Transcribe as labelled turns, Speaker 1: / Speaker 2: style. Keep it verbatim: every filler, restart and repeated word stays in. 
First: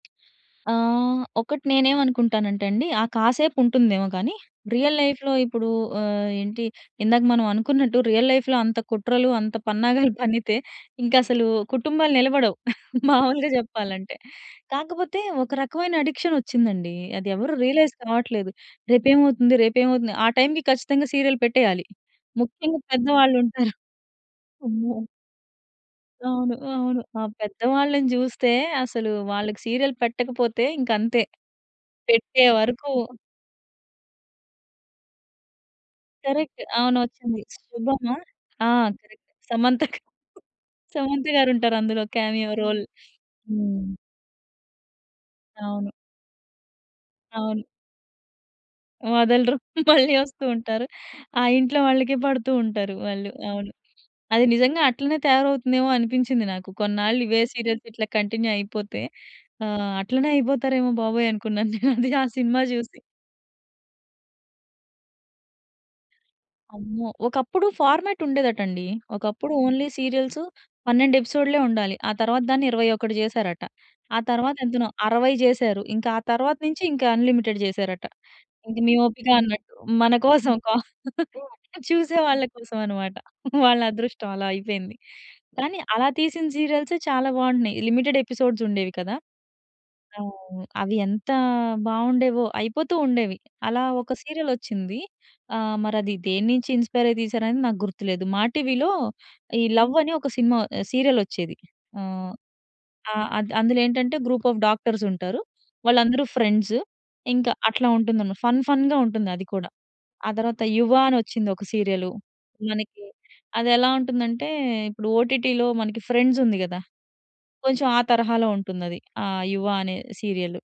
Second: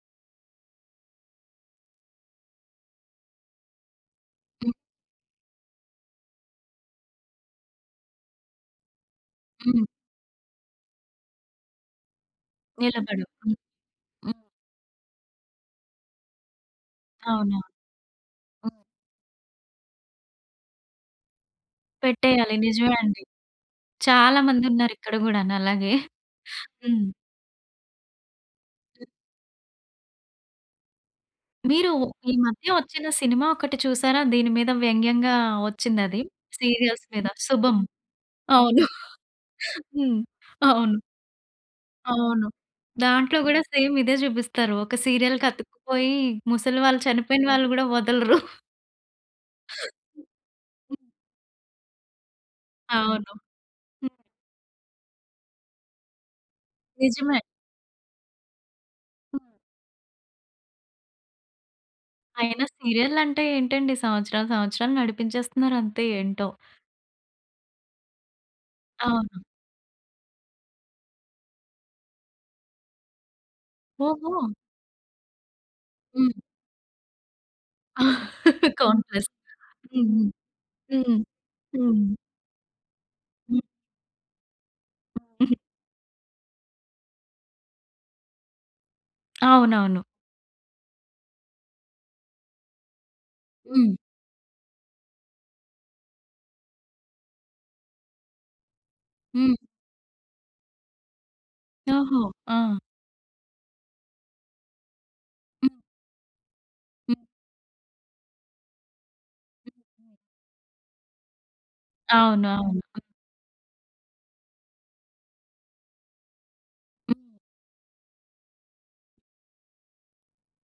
Speaker 1: ఆహ్, ఒకటి నేనేమనుకుంటానంటే అండి. ఆ కాసేపు ఉంటుందేమో గానీ రియల్ లైఫ్‌లో ఇప్పుడు ఆహ్, ఏంటి ఇందాక మనం అనుకున్నట్టు రియల్ లైఫ్‌లో అంత కుట్రలు అంత
Speaker 2: హ్మ్.
Speaker 1: పన్నాగాలు పన్నితే ఇంక అసలు కుటుంబాలు నిలబడవు. మామూలుగా
Speaker 2: నిలబడవు.
Speaker 1: చెప్పాలంటే కాకపోతే ఒక రకమైన అడిక్షన్ వచ్చిందండి. అది ఎవరు
Speaker 2: అవునా?
Speaker 1: రియలైస్ కావట్లేదు.
Speaker 2: ఆ!
Speaker 1: రేపేమవుతుంది. రేపేమవుతుంది. ఆ టైమ్‌కి ఖచ్చితంగా సీరియల్ పెట్టేయాలి.
Speaker 2: పెట్టేయాలి
Speaker 1: ముఖ్యంగా
Speaker 2: నిజమే అండి.
Speaker 1: పెద్దవాళ్ళు ఉంటారు.
Speaker 2: చాలా మంది ఉన్నారు
Speaker 1: అమ్మో!
Speaker 2: ఇక్కడ గూడాను అలాగే.
Speaker 1: అవును. అవును.
Speaker 2: హ్మ్.
Speaker 1: ఆ పెద్దవాళ్ళని జూస్తే అసలు వాళ్ళకి సీరియల్ పెట్టకపోతే ఇంకంతే!
Speaker 2: మీరు ఈ
Speaker 1: పెట్టే
Speaker 2: మధ్య
Speaker 1: వరకూ
Speaker 2: వచ్చిన సినిమా ఒకటి చూసారా? దీని మీద వ్యంగ్యంగా వచ్చిందది.
Speaker 1: కరెక్ట్. అవును.
Speaker 2: సీరియల్స్ మీద.
Speaker 1: వచ్చింది.
Speaker 2: 'శుభం'
Speaker 1: శుభమా? ఆ!
Speaker 2: అవును.
Speaker 1: కరెక్ట్ సమంత గా
Speaker 2: హ్మ్. అవును.
Speaker 1: సమంత గారుంటారు అందులో
Speaker 2: అవును.
Speaker 1: Cameo role.
Speaker 2: దాంట్లో గూడా
Speaker 1: హ్మ్.
Speaker 2: సేమ్ ఇదే చూపిస్తారు. ఒక సీరియల్‌కి
Speaker 1: అవును.
Speaker 2: అతుక్కుపోయి ముసలి వాళ్ళు చనిపోయిన
Speaker 1: అవును.
Speaker 2: వాళ్ళు గూడా వదలరు.
Speaker 1: వదలరు. మళ్ళీ వస్తూ ఉంటారు. ఆ ఇంట్లో వాళ్ళకే పడుతూ ఉంటారు వాళ్ళు.
Speaker 2: అవును.
Speaker 1: అవును.
Speaker 2: హ్మ్.
Speaker 1: అది నిజంగా అట్లనే తయారవుతుందేమో అనిపించింది నాకు. కొన్నాళ్ళు ఇవే
Speaker 2: నిజమే.
Speaker 1: సీరియల్స్ ఇట్లా కంటిన్యూ అయిపోతే,
Speaker 2: హ్మ్.
Speaker 1: ఆహ్, అట్లనే అయిపోతారేమో బాబోయ్! అనుకున్నాను నేనది ఆ సినిమా
Speaker 2: అయినా
Speaker 1: జూసి.
Speaker 2: సీరియల్ అంటే ఏంటండి? సంవత్సరాలు సంవత్సరాలు నడిపించేస్తున్నారు అంతే ఏంటో?
Speaker 1: అమ్మో! ఒకప్పుడు ఫార్మాట్ ఉండేదట అండి.
Speaker 2: అవును.
Speaker 1: ఒకప్పుడు ఓన్లీ సీరియల్స్ పన్నెండు ఎపిసోడ్లే ఉండాలి. ఆ తరువాత దాన్ని ఇరవై ఒకటి జేసారట. ఆ
Speaker 2: ఓహో!
Speaker 1: తరువాత ఎంతనో? అరవై జేసారు. ఇంకా ఆ
Speaker 2: హ్మ్.
Speaker 1: తరువాత నుంచి ఇంక అన్‌లిమిటెడ్ జేసారట. ఇది మీ ఓపిక
Speaker 2: కాంప్లెస్.
Speaker 1: అన్నట్టు!
Speaker 2: హ్మ్.
Speaker 1: మన
Speaker 2: హ్మ్.
Speaker 1: కోసం కా
Speaker 2: హ్మ్. హ్మ్.
Speaker 1: చూసే వాళ్ళ కోసం అన్నమాట. వాళ్ళ అదృష్టం అలా అయిపోయింది. కానీ అలా తీసిన సీరియల్సే చాలా బావుంటున్నాయి. లిమిటెడ్ ఎపిసోడ్స్ ఉండేవి కదా!
Speaker 2: అవునవును.
Speaker 1: ఆ! అవి ఎంత బావుండేవో. అయిపోతూ ఉండేవి. అలా
Speaker 2: హ్మ్.
Speaker 1: ఒక సీరియల్ వచ్చింది. ఆహ్, మరి అది దేన్నించి ఇన్‌స్పైర్ అయి తీశారు అని నాకు గుర్తులేదు. మా టీవీ‌లో
Speaker 2: హ్మ్.
Speaker 1: ఈ లవ్ అని ఒక సినిమా ఆహ్, సీరియల్ వచ్చేది.
Speaker 2: ఓహో!
Speaker 1: ఆహ్,
Speaker 2: ఆ!
Speaker 1: ఆ! అద్ అందులో ఏంటంటే గ్రూప్ ఆఫ్ డాక్టర్స్ ఉంటారు. వాళ్ళందరూ ఫ్రెండ్స్. ఇంకా అట్లా ఉంటుందన్నమాట. ఫన్ ఫన్‌గా ఉంటుంది అది కూడా. ఆ తరువాత 'యువ' అని వచ్చింది ఒక సీరియలు. మనకి
Speaker 2: అవునవును.
Speaker 1: అది ఎలా ఉంటుందంటే ఇప్పుడు ఓటిటి‌లో మనకి ఫ్రెండ్స్ ఉంది గదా!
Speaker 2: హ్మ్.
Speaker 1: కొంచెం ఆ తరహాలో ఉంటుందది. ఆ 'యువ' అనే సీరియలు.